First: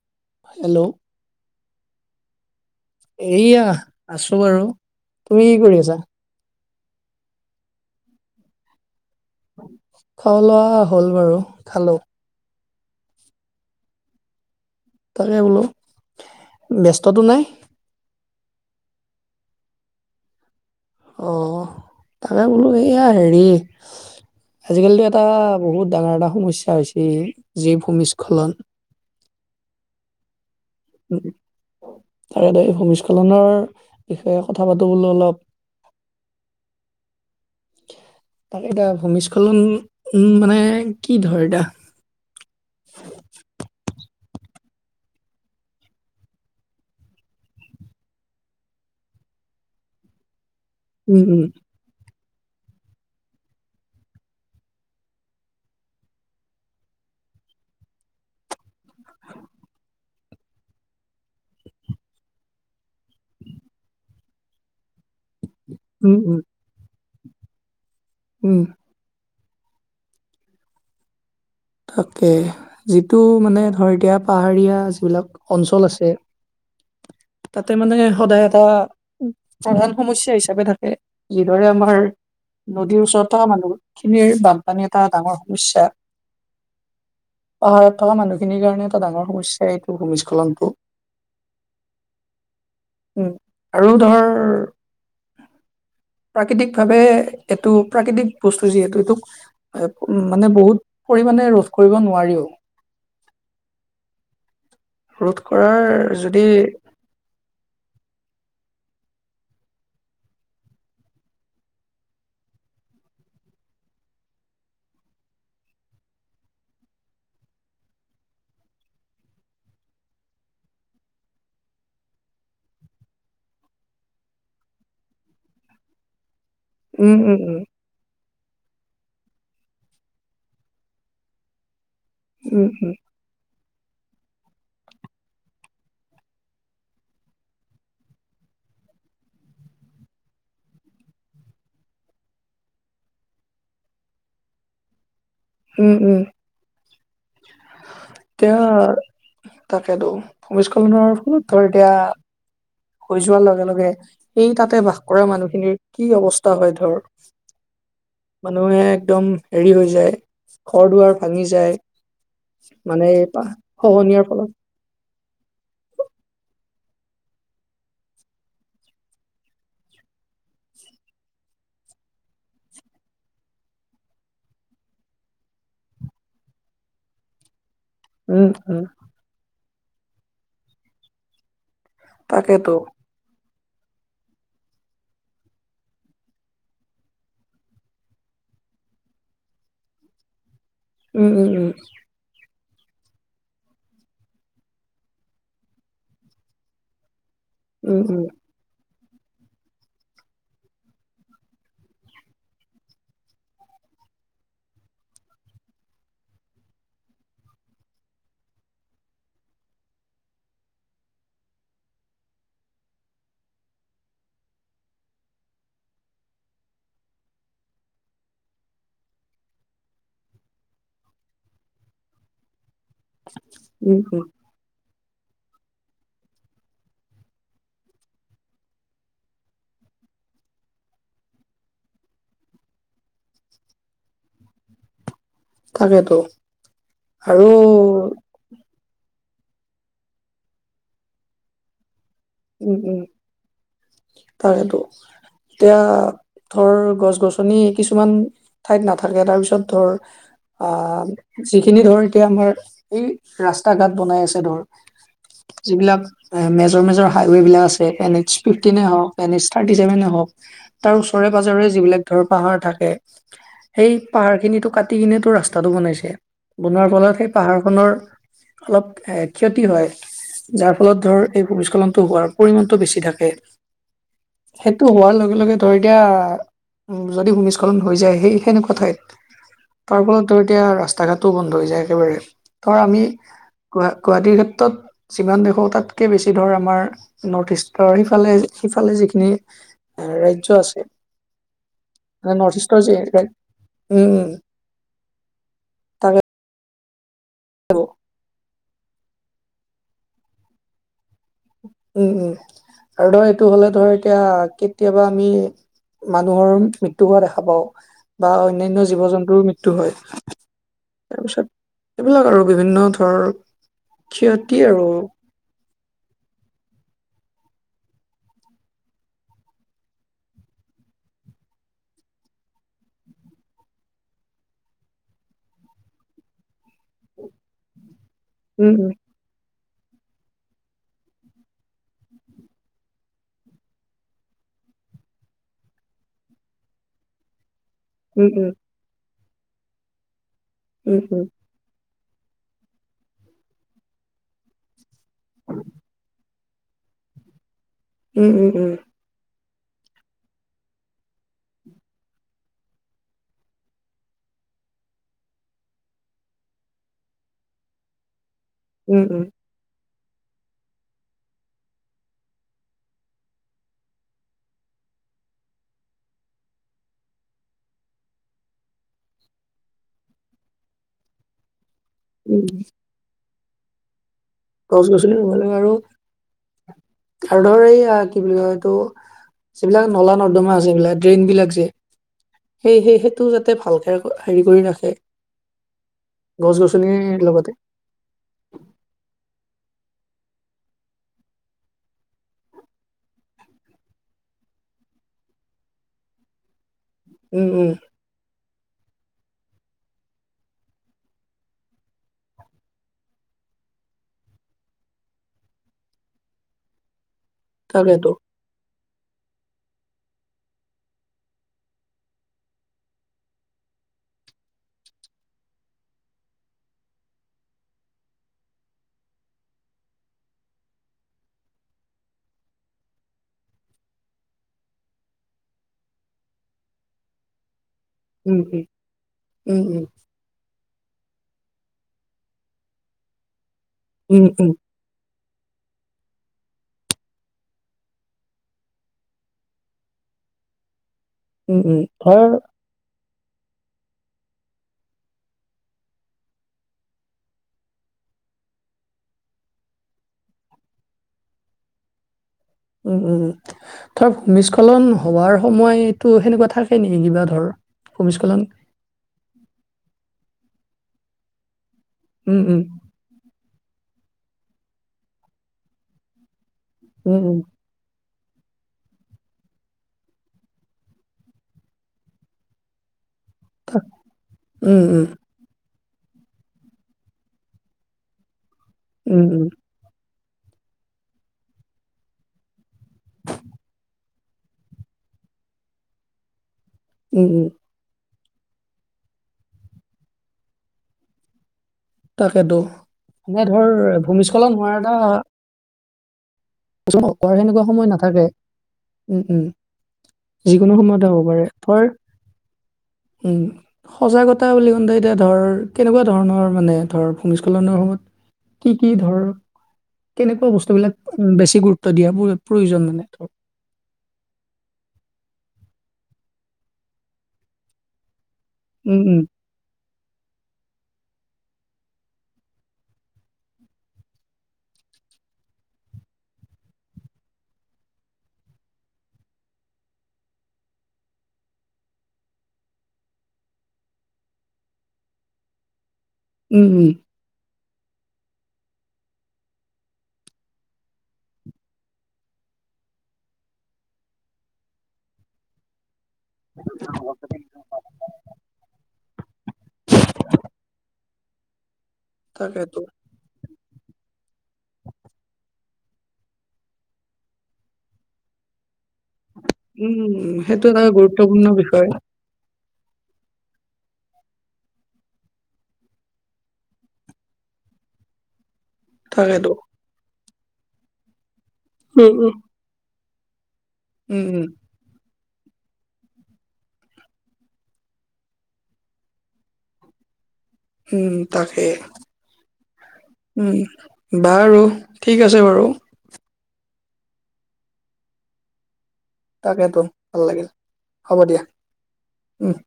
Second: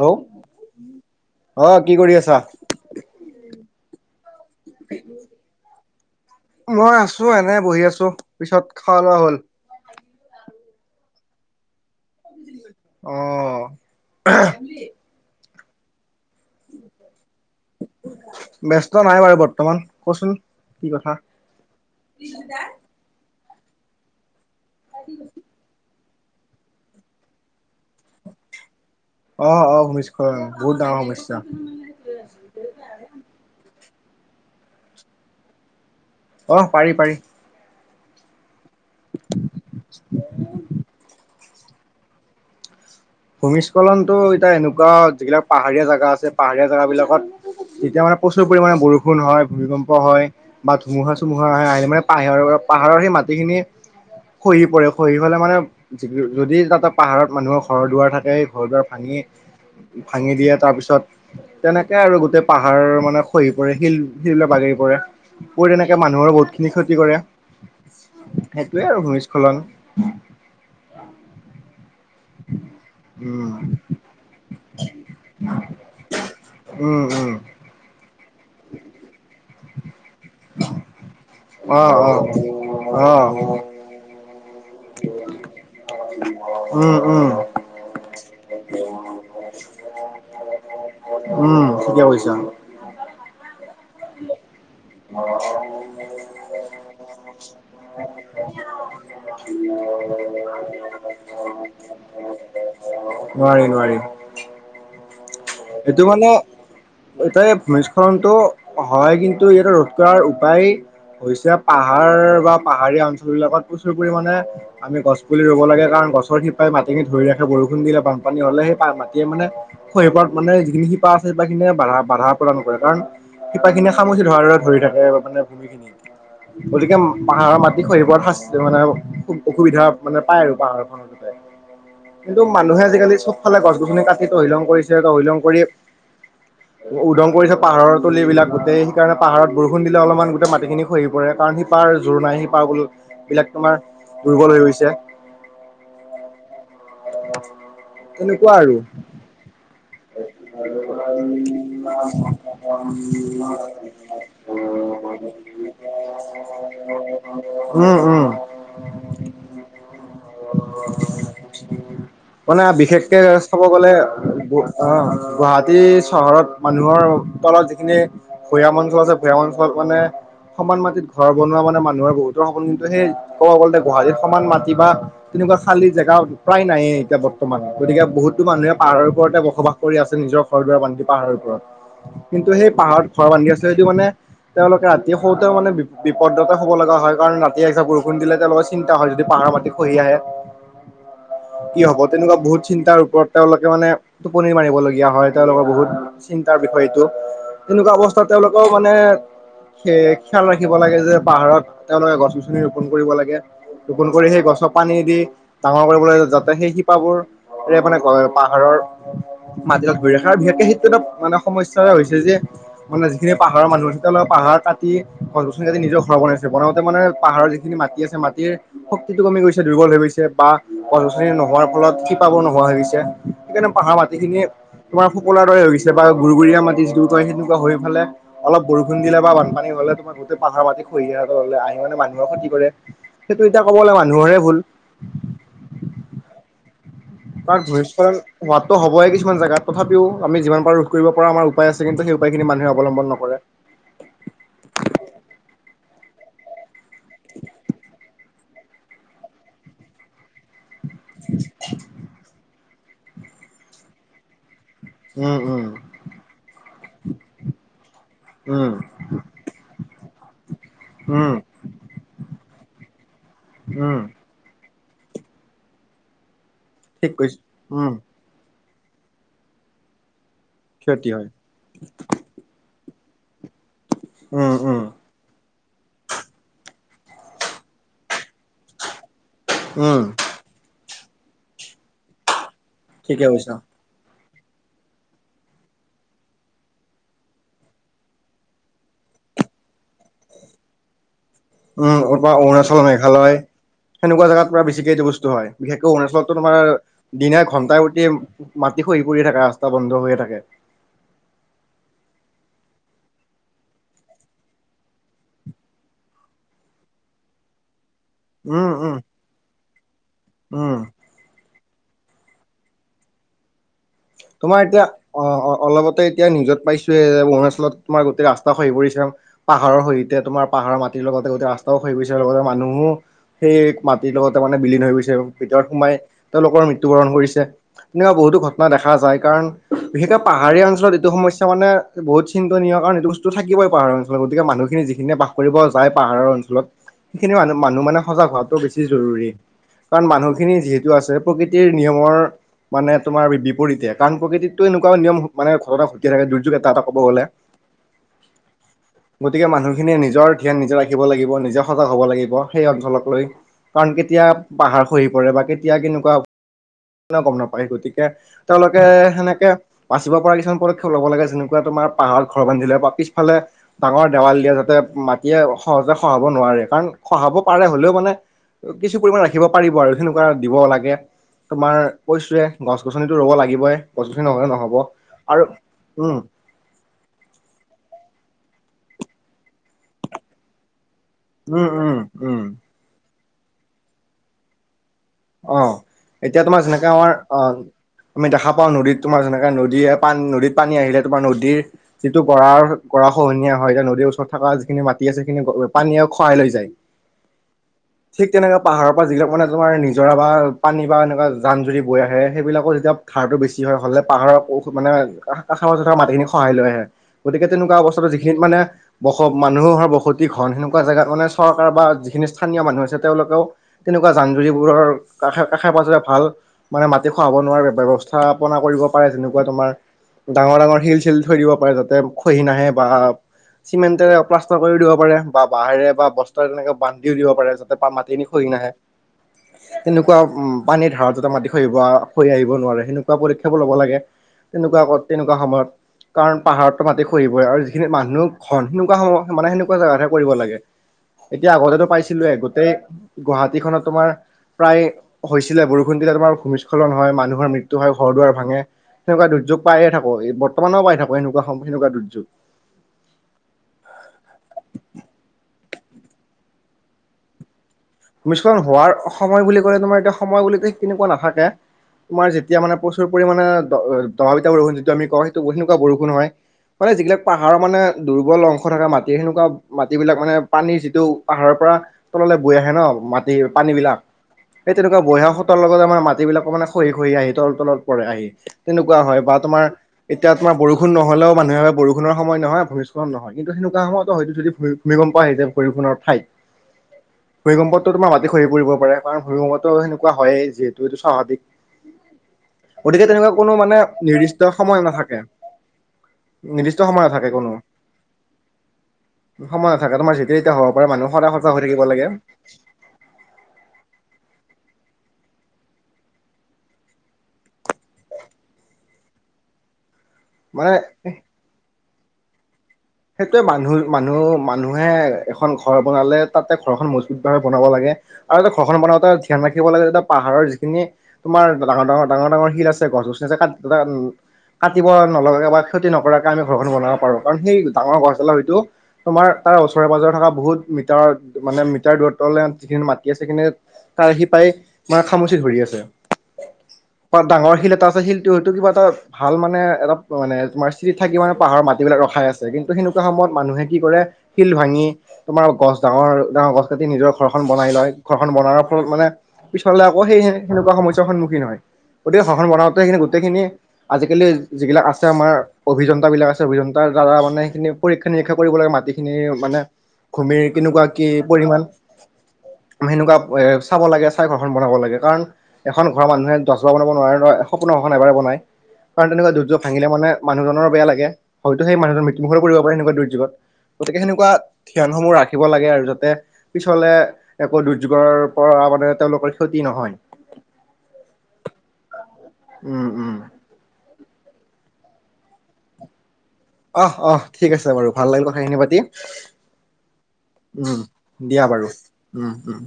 Hello অ কি কৰি আছা এয়া আছো বাৰু তুমি কি কৰি আছা মই আছো এনে বহি আছো পিছত খোৱা লোৱা হ'ল খোৱা লোৱা হ'ল বাৰু খালো অ তাৰে বোলো ব্যস্ততটো নাই ব্যস্ত নাই বাৰু বৰ্তমান কচোন কি কথা অ', তাকে বোলো এইয়া হেৰি আজিকালিতো এটা বহুত ডাঙৰ এটা সমস্যা হৈছে জীৱ ভূমিস্খলন অ', বহুত ডাঙৰ সমস্যা। তাকেদৰে ভূমস্খলনৰ বিষয়ে কথা পাতোবুলো অলপ। অ', পাৰি, পাৰি তাক এতিয়া ভূমিস্খলন উ মানে কি ধৰ এতিয়া ভূমিস্খলনতো এতিয়া এনেকুৱা যিবিলাক পাহাৰীয়া জেগা আছে পাহাৰীয়া জেগাবিলাকত তেতিয়া মানে প্ৰচুৰ পৰিমাণে বৰষুণ হয় ভূমিকম্প হয় বা ধুমুহা উম উম চুমুহা আহে আহিলে মানে পাহৰ পাহাৰৰ সেই মাটিখিনি খহি পৰে খহি হলে মানে যদি তাতে পাহাৰত মানুহৰ ঘৰ দুৱাৰ থাকে ঘৰ দুৱাৰ ভাঙি, ভাঙি দিয়ে তাৰপিছত তেনেকে আৰু গোটেই পাহাৰ মানে খহি পৰে শিল, শিল বাগৰি পৰে পৰি তেনেকে উম মানুহৰ উম বহুত খিনি ক্ষতি কৰে উম সেইটোৱে আৰু ভূমি খলং তাকে যিটো উম মানে ধৰ এতিয়া পাহাৰীয়া যিবিলাক অঞ্চল আছে উম, উম। তাতে মানে সদায় এটা প্ৰধান সমস্যা হিচাপে থাকে যিদৰে অ আমাৰ অ নদীৰ অ ওচৰত মানুহখিনিৰ বানপানী এটা ডাঙৰ সমস্যা উম, উম। পাহাৰত থকা মানুহখিনিৰ কাৰণে এটা ডাঙৰ সমস্যা এইটো ভূমিস্খলনটো উম, ঠিকে কৈছা। উম, আৰু ধৰ প্ৰাকৃতিক ভাৱে এইটো প্ৰাকৃতিক বস্তু যিহেতু এইটো মানে বহুত পৰিমাণে ৰোধ কৰিব নোৱাৰিও নোৱাৰি নোৱোৱাৰি ৰোধ কৰাৰ যদি ইতে ভূমিস্খলনতটো হয় কিন্তু ইয়াতে ৰোধ কৰাৰ উপায় হৈছে পাহাৰ বা পাহাৰীয়া অঞ্চল বিলাকত প্ৰচুৰ পৰিামানে আমি গছ পুলি ৰুব লাগে কাৰণ গছৰ শিপাই মাটি ধৰি ৰাখে বৰষুণ দিলে বানপানী হলে সেই মাটিয়ে মানে হৰিপাত মানে যিখিনিপ আছে শিপাখিনিয়ে বাধা বাধা প্ৰদান কৰে কাৰণ শিপা খিনিয়ে খামুচি ধৰা ধৰা ধৰি থাকে মানে ভূমি খিনি গতিকে উম উম উম পাহাৰৰ মাজ খহি পৰা শাস্ত মানে অসুবিধা মানে পায় আৰু পাহাৰখনত যতে কিন্তু উম মানুহে উম আজিকালি চব চবফালে গছ-গছনি কাটি তহিলং কৰিছে তহিলং কৰি উদং কৰিছে পাহাৰৰ তলিবিলাক গোটেই সেইকাৰণে পাহাৰত বৰষুণ দিলে অলপমান গোটেই মাটিখিনি খহি পৰে, কাৰণ সিপাৰ জোৰ নাই সিপাৰ গোল বিলাক তোমাৰ দুৰ্বল হৈ গৈছে। উম, উম। তেনেকুৱা এতিয়া, আৰু তাকেতো ভমিস্খলনৰ ফলত ধৰ এতিয়া হৈ যোৱাৰ লগে-লগে এই তাতে বাস কৰা মানুহখিনিৰ কি অৱস্থা হয় ধৰ উম, উম। মানুহে একদম হেৰি হৈ যায় ঘৰ-দুৱাৰ ভাঙি যায়। মানে বিশেষকে এই চাব গ'লে খহনীয়াৰ ফলত অ', গুৱাহাটী চহৰত মানুহৰ তলত যিখিনি ভৈয়াম অঞ্চল আছে, ভৈয়াম অঞ্চলত মানে সমান মাটিত ঘৰ বনোৱা মানে, মানুহৰ বহুতৰ সপোন কিন্তু, সেই ক'ব গ'লে গুৱাহাটীত সমান মাটি বা তেনেকুৱা খালী জেগা প্ৰায় নায়ে এতিয়া বৰ মানুহ গতিকে, বহুতো উম মানুহে উম পাহাৰৰ ওপৰতে বসবাস কৰি আছে, নিজৰ ঘৰ-দুৱাৰ বান্ধি পাহাৰৰ ওপৰত। কিন্তু, তাকেতো সেই পাহাৰত ঘৰ বান্ধি আছে যদিও মানে তেওঁলোকে ৰাতি শুওতেওঁ মানে বিপদতে শুব লগা হয় কাৰণ, ৰাতি এজাক বৰষুণ দিলেতেওঁলোকৰ চিন্তা হয়, যদি পাহাৰৰ মাটি খহি আহে উম, উম, উম। কি হ'ব তেনেকুৱা, বহুত চিন্তাৰ ওপৰত তেওঁলোকে মানে টোপনি মাৰিবলগীয়া হয়। তেওঁলোকৰ বহুত চিন্তাৰ বিষয় এইটো। তেনেকুৱা উম উম অৱস্থাত তেওঁলোকৰ মানে সেই সিয়াল ৰাখিব লাগে যে পাহাৰত তেওঁলোকে গছ গছনি ৰোপন কৰিব লাগে। ৰোপন কৰি সেই গছত পানী দি ডাঙৰ কৰিব লাগে যাতে সেই শিপাবোৰ এ মানে পাহাৰৰ মাটিবিলাক ধৰি ৰাখে আৰু বিশেষকে সেইটো এটা মানে সমস্যা হৈছে যে মানে যিখিনি পাহাৰৰ মানুহ আছে, তেওঁলোক পাহাৰ কাটি গছ গছনি কাটি নিজৰ ঘৰ বনাইছে বনাওঁতে মানে পাহাৰৰ যি যিখিনি মাটি আছে, মাটিৰ শক্তিটো কমি গৈছে। দুৰ্বল হৈ গৈছে বা গছ গছনি নোহোৱাৰ ফলত শিপাবোৰ নোহোৱা হৈ গৈছে। সেইকাৰণে পাহাৰ উম উম মাটিখিনি তোমাৰ ফোপোলাৰ দৰে হৈ গৈছে বা গুৰ মাটি [unintelligible] হৈ ফালে অলপ বৰষুণ দিলে বা বানপানী হ'লে তোমাৰ গোটেই পাহাৰ মাটি খহি আহে, আহি মানে মানুহৰ ক্ষতি কৰে। সেইটো এতিয়া কব গ'লে মানুহৰে ভুল। তাকেতো। আৰু বা ভূমিস্খলন হোৱাতো হ'বই কিছুমান জোগাত। তথাপিও আমি যিমান পাৰো ৰোধ কৰিব পৰাৰ আমাৰ উপায় আছে। কিন্তু সেই উপায়খিনি মানু্হে উম উম অৱলম্বন নকৰে। তাকেতো। এতিয়া ধৰ গছ গছনি কিছুমান ঠাইত নাথাকে। তাৰপিছত ধৰ আ যিখিনি ধৰ এতিয়া আমাৰ এই ৰাস্তা ঘাট বনাই আছে ধৰ। উম, উম, যিবিলাক মেজৰ মেজৰ হাইৱেবিলাক আছে, এন এইচ উম, ফিপ্তিন এ হওঁক এন এচ থাৰ্টি চছেভেনে হওঁক, তাৰ ওচৰে উম, পাজৰে যিবিলাক ধৰ পাহাৰ থাকে। সেই উম, পাহাৰখিনিটো কাটি কিনেতো ৰাস্তাটো বনাইছে। বনোৱাৰ ঠিক ফলত সেই কৈছ পাহাৰখনৰ উম, অলপ এ ক্ষতি হয়। যাৰ ফলত ক্ষতি ধৰ হয়। এই ভূমিস্খলনতটো হোৱাৰ পৰিমানটো বেছি থাকে। উম, উম, সেইটো হোৱাৰ লগে লগে ধৰ এতিয়া যদি ভূমিস্খলন হৈ যায় সেই সেনেকুৱা ঠাইত। উম, তাৰ ফলত ত' এতিয়া ৰাস্তা ঘাটও বন্ধ হৈ যায় একেবাৰে। কাৰণ আমি ঠিকে কৈছা। গুৱাহাটীৰ ক্ষেত্ৰত যিমান দেখো তাতকে বেছি ধৰ আমাৰ নৰ্থ ইষ্টৰ সিফালে সিফালে যিখিনি ৰাজ্য আছে। উম, মানে নৰ্থ অৰুৱা-অৰুণাচল ইষ্টৰ যি মেঘালয় উম সেনেকুৱা উম জেগাত পুৰা বেছিকে এইটো বস্তু হয়। বিশেষকৈ তাকে অৰুণাচলতো তোমাৰ দিনে ঘন্টাই প্ৰতি মাটি খহি পৰি থাকে ৰাস্তা বন্ধ হৈয়ে থাকে। উম, উম আৰু ধৰ এইটো হ'লে ধৰ এতিয়া কেতিয়াবা আমি মানুহৰ মৃত্যু হোৱা দেখা পাওঁ বা উম, অন্যান্ন উম, জীৱ জন্তুৰ মৃত্যু হয়। উম। তাৰপিছত এইবিলাক আৰু বিভিন্ন ধৰ ক্ষতি তোমাৰ এতিয়া আৰু অ-অ-অলপতে এতিয়া নিজত পাইছোৱে অৰুণাচলত তোমাৰ গোটেই ৰাস্তা সহি পৰিছে। পাহাৰৰ সৈতে তোমাৰ পাহাৰৰ মাটিৰ লগতে গোটেই ৰাস্তাও খহি পৰিচে লগতে মানুহো সেই মাটিৰ লগতে মানে বিলীন হৈ গৈছে ভিতৰত সোমাই তেওঁলোকৰ মৃত্যু বৰণ কৰিছে। তেনেকুৱা বহুতো ঘটনা দেখা উম কাৰণ বিশেষকে পাহাৰীয়া অঞ্চলত এইটো সমস্যা মানে বহুত চিন্তনীয়। কাৰণ এইটো তো থাকিবই পাহাৰৰ অঞ্চলত গতিকে মানুহখিনি যিখিনি বাস কৰিব যায় পাহাৰৰ অঞ্চলত। সেইখিনি মানুহ-মানুহ মানে সজাগ উম উম হোৱাটো বেছি জৰুৰী। কাৰণ মানুহখিনি যিহেতু উম আছে প্ৰকৃ প্ৰকৃতিৰ নিয়মৰ মানে তোমাৰ বিপৰীতে কাৰণ। প্ৰকৃতিত টো এনেকুৱা নিয়ম মানে ঘটনা ঘটিয়ে থাকে দুৰ্যোগ এটা এটা ক'ব গ'লে। উম, উম, উম। গতিকে মানুহখিনিয়ে নিজৰ ধ্যান নিজে ৰাখিব লাগিব নিজে সজাগ হ'ব লাগিব সেই অঞ্চলক লৈ। কাৰণ কেতিয়া পাহাৰ খহি পৰে বা কেতিয়া কেনেকুৱা গম নাপায়। গতিকে তেওঁলোকে উম সেনেকৈ বাচিব পৰা কিছমান পদক্ষেপ ল'ব লাগে যেনেকুৱা তোমাৰ পাহাৰত ঘৰ বান্ধিলে বা পিছফালে ডাঙৰ দেৱাল দিয়ে যাতে মাটিয়ে সহজে খহাব নোৱাৰে, কাৰণ খহাব পাৰে হলেও মানে কিছু পৰিমাণ ৰাখিব পাৰিব আৰু সেনেকুৱা দিব লাগে, তোমাৰ উম কৈছোৱে উম গছনিতো ৰ'ব লাগিবই গছ গছনি নহ'লে নহয় গছ গছনি ৰুব লাগিব আৰু তাৰ ধৰে এই কি বুলি কয় এইটো যিবিলাক নলা নৰ্দমা আছে এইবলাক ড্ৰেইন বিলাক উম যে উম উম সেই-সেই-সেইেতটো যাতে ভালকে হেৰি কৰি ৰাখে অ, এতিয়া গছ তোমাৰ যেনেকাা আমাৰ গছনিৰ লগতে অ, আমি দেখা পাওঁ নদীত তোমাৰ যেনেকে নদী পানী নদীত পানী আহিলে তোমাৰ নদীৰ যিটো গৰাৰ গৰা খহনীয়া হয় নদীৰ ওচৰত থকা যিখিনি মাটি আছে সেইিন পানীয়ে খুৱাই লৈ যায়। উম, উম, ঠিক তেনেককা পাহাৰৰ যিলাক মানে তমাৰ নি জোৰা বা পানী বা এনেকুৱা জান জুৰি বৈ আহে সেইবিলাকো যেতিয়া ধাৰটো বেছি হয় হ'লে পাহাৰৰ ঔষধ মানে ৰাষ মাজত থকা মাটিখিনিক সহায় লৈ আহে গতিকে তেনেকুৱা তাকেতো অৱস্থাত যিখিনি মানে, বস মানুহৰ বসতি ঘন সেনেকুৱা জেগাত মানে চৰকাৰ বা যিখিনি স্থানীয় মানুহ আছে তেওঁলোকেও, তেনেকুৱা জান জৰিবোৰৰ কাষ কাষে পাছৰে ভাল, মানে মাটি খোৱাব নোৱাৰা ব্যৱস্থাপনা কৰিব পাৰে যেনেকুৱা তোমাৰ, ডাঙৰ ডাঙৰ শিল শিল থৈ দিব পাৰে যাতে খহি নাহে বা, চিমেণ্টেৰে প্লাষ্টাৰ কৰি দিব পাৰে বা বাহেৰে বা বস্তা তেনেকে বান্ধিও দিব পাৰে। ত পা মাতে এনি উম খহি নাহে। উম, উম, তেনেকুৱা পানীৰ ধাৰত যাতে মাটি হৈৰি আহিব নোৱাৰে সেনেকুৱা পদক্ষেপো ল'ব লাগে। উম উম তেনেকুৱা ক তেনেকুৱা সময়ত। কাৰণ পাহাৰততো মাটি খৰিবই আৰু যিখিনি মানুহ ঘন সেনেকুৱা সময় মানে সেনেকুৱা জেগাতহে কৰিব লাগে। [unintelligible] এতিয়া উম উম আগতেতটো ধৰ পাইছিলোয়ে গোতেেই গুৱাহাটীখনত তোমাৰ প্ৰায় হৈছিলে বৰষুণ দিল তোমাৰ ভূমিস্খলন হয় মানুহৰ মৃত্যু হয় ঘৰ দুৱাৰ ভাঙে, সেনেুৱা দুৰ্যোগ পায়ে থাকক এই ব্তেও পাই থাকো এনেকুৱা সম সেনেকুৱা দুৰ্যোগ। উম, উম, ধৰ ভূমিস্খলন হোৱাৰ সময়তটো সেনেকুৱা থাকে নেকি কিবা ধৰ, ভূমিস্খলন ভূমিস্ন হোৱাৰ সময় বুলি কলে তোমাৰ এতিয়া সময় বুলিক কেনেকুৱা নাথাকে তোমাৰ উম যেতিয়া উম মানে প্ৰচুৰ পৰিমাে অ দবাত বৰষণ যিটো আমি কওঁ সেইটো স তেনেকুৱা বৰষুণ হয়। মানে যিবিলাক উম পাহাৰৰ মানে দুৰ্বল অংশ থকা মাটিৰ সেনেকুৱা মাটিবিলাক মানে পানীৰ যিটো পাহাৰৰ পৰা তললৈ বৈ আহে ন মাটি পানী বিলাক এই উম উম তেনেকুৱা উম বৈ আহা তাৰ লগতে মানে মাটিব বিলাকো মানে খহি খহি আহি তল তলত পৰে আহি তেনেকুৱা হয় উম বা উম তোমাৰ এতিয়া তোমাৰ বৰষুন নহলেও মানুহে বৰষুণৰ সময় নহয় ভূম্ল নহয় কিন্তু সেনেকুৱা সময়তো হয়তো যদি ভূমিকম্প আহিছে বৰষুনৰ ঠাইত। [unintelligible] উম ভূমিকম্পটো তোমাৰ মাটি খহি পৰি কৰিব পাৰে কাৰণ ভূমিকম্পতটো সেনেকুৱা হয়য়েই যিহেতু এইটো তাকেতো স্বাভাৱিক। গতিকে তেনেকুৱা কোনো ধৰ মানে ভূমিস্খলন নিৰ্দিষ্ট হোৱাৰ সময় এটা নাথাকে। নিৰ্দিষ্ট সময় নাথাকে হোৱাৰ কোনো। সেনেকুৱা সময় নাথাকে উম উম সময় নাথাকে তোমাৰ যেতিয়া তেতিয়া হব যিকোনো পাৰে সময়তে মানুহ হ'ব সদা পাৰে সজা হৈ থাকিব ধৰ লাগে। উম, সজাগতা বুলি কওঁতে এতিয়া ধৰ কেনেকুৱা ধৰণৰ মানে ধৰ ভূমিস্খলনৰ সময়ত কি কি ধৰ কেনেকুৱা মানে বস্তুবিলাক উ বেছি গুৰুত্ব দিয়া প্ৰয়োজন মানে? ধৰ? সেইটোৱে মানুহ মানুহ মানুহে এখন ঘৰ বনালে তাতে ঘৰখন মজবুত ভাৱে বনাব লাগে। আৰু এটা ঘৰখন বনাওঁ উম, এ উম, ধ্যান ৰাখিব লাগে এটা পাহাৰৰ খ তোমাৰ ডাঙৰ-ডাঙৰ-ডাঙৰ-ডাঙৰ শিল আছে গছ গছনি আছে [inaudible] কাটিব নলগাকে বা ক্ষতি নকৰাকে আমি ঘৰখনো বনাব পাৰোঁ কাৰণ সেই ডাঙৰ গছডালাৰ হয়তো তোমাৰ তাৰ ওচৰে পাজৰে থকা বহুত মিটাৰ মানে, মিটাৰ দূৰত্ব যিখিনি মাটি আছে সেইখিনি তাৰ সিপাই মানে খামুচি ধৰি আছে। উম', উম'। বা ডাঙৰ শিল এটা আছে শিলটো হয়তো কিবা এটা ভাল মানে এটা মানে তোমাৰ স্থিৰত থাকি মানে পাহাৰৰ মাটিবিলাক ৰখাই আছে। কিন্তু সেনেকুৱা সময়ত মানুহে কি কৰে, শিল ভাঙি তোমাৰ গছ ডাঙৰ ডাঙৰ গছ কাটি নিজৰ ঘৰখন বনাই লয়। ঘৰখন বনাৰ ফলত মানে পিছালে আকৌ সেই সেনেকুৱা সমস্যাৰ সন্মুখীন হয়। গতিকে ঘৰখান তাকেতো। বনাওঁতে সেইখিনি গোটেই গোটেইখিনি আজিকালি যিবিলাক আছে আমাৰ, অভিযন্তা বিলাক আছে, অভিযন্তাৰ দ্বাৰা মানে সেইখিনি পৰীক্ষা-নিৰীক্ষা কৰিব লাগে মাটিখিনি মানে উম, উম, ভূমিৰ সেইটো এটা কেনেকুৱা কি গুৰুত্বপূৰ্ণ পৰিমাণ। বিষয়। সেনেকুৱা এ চাব লাগে, চাই ঘৰখন বনাব লাগে কাৰণ এখন ঘৰৰ মানুহে দহবাৰ বনাব নোৱাৰে নহয়, এ সপোনৰ এখন এবাৰে বনায়। কাৰণ তেনেকুৱা তাকেতো। দুৰ্যোগ ভাঙিল মানে মানুহজনৰ বেয়া লাগে, হয়তো সেই মানুহজন উম, মৃত্যুৰ উম। মুখতো পৰিব পাৰে তেনেকুৱা দুৰ্যোগত। গতিকে উম, সেনেকুৱা উম, ধ্যানসমূহ ৰাখিব লাগে আৰু যাতে পিছলে একো দুৰ্যোগৰ পৰা মানে তেওঁলোকৰ ক্ষতি নহয়। উম', তাকে, উম উম উম। বাৰু ঠিক আছে বাৰু। অহ', অহ' ঠিক আছে বাৰু। ভাল লাগিল কথাখিনি পাতি। তাকেতো ভাল লাগিল। উম', দিয়া বাৰু উম', উম'।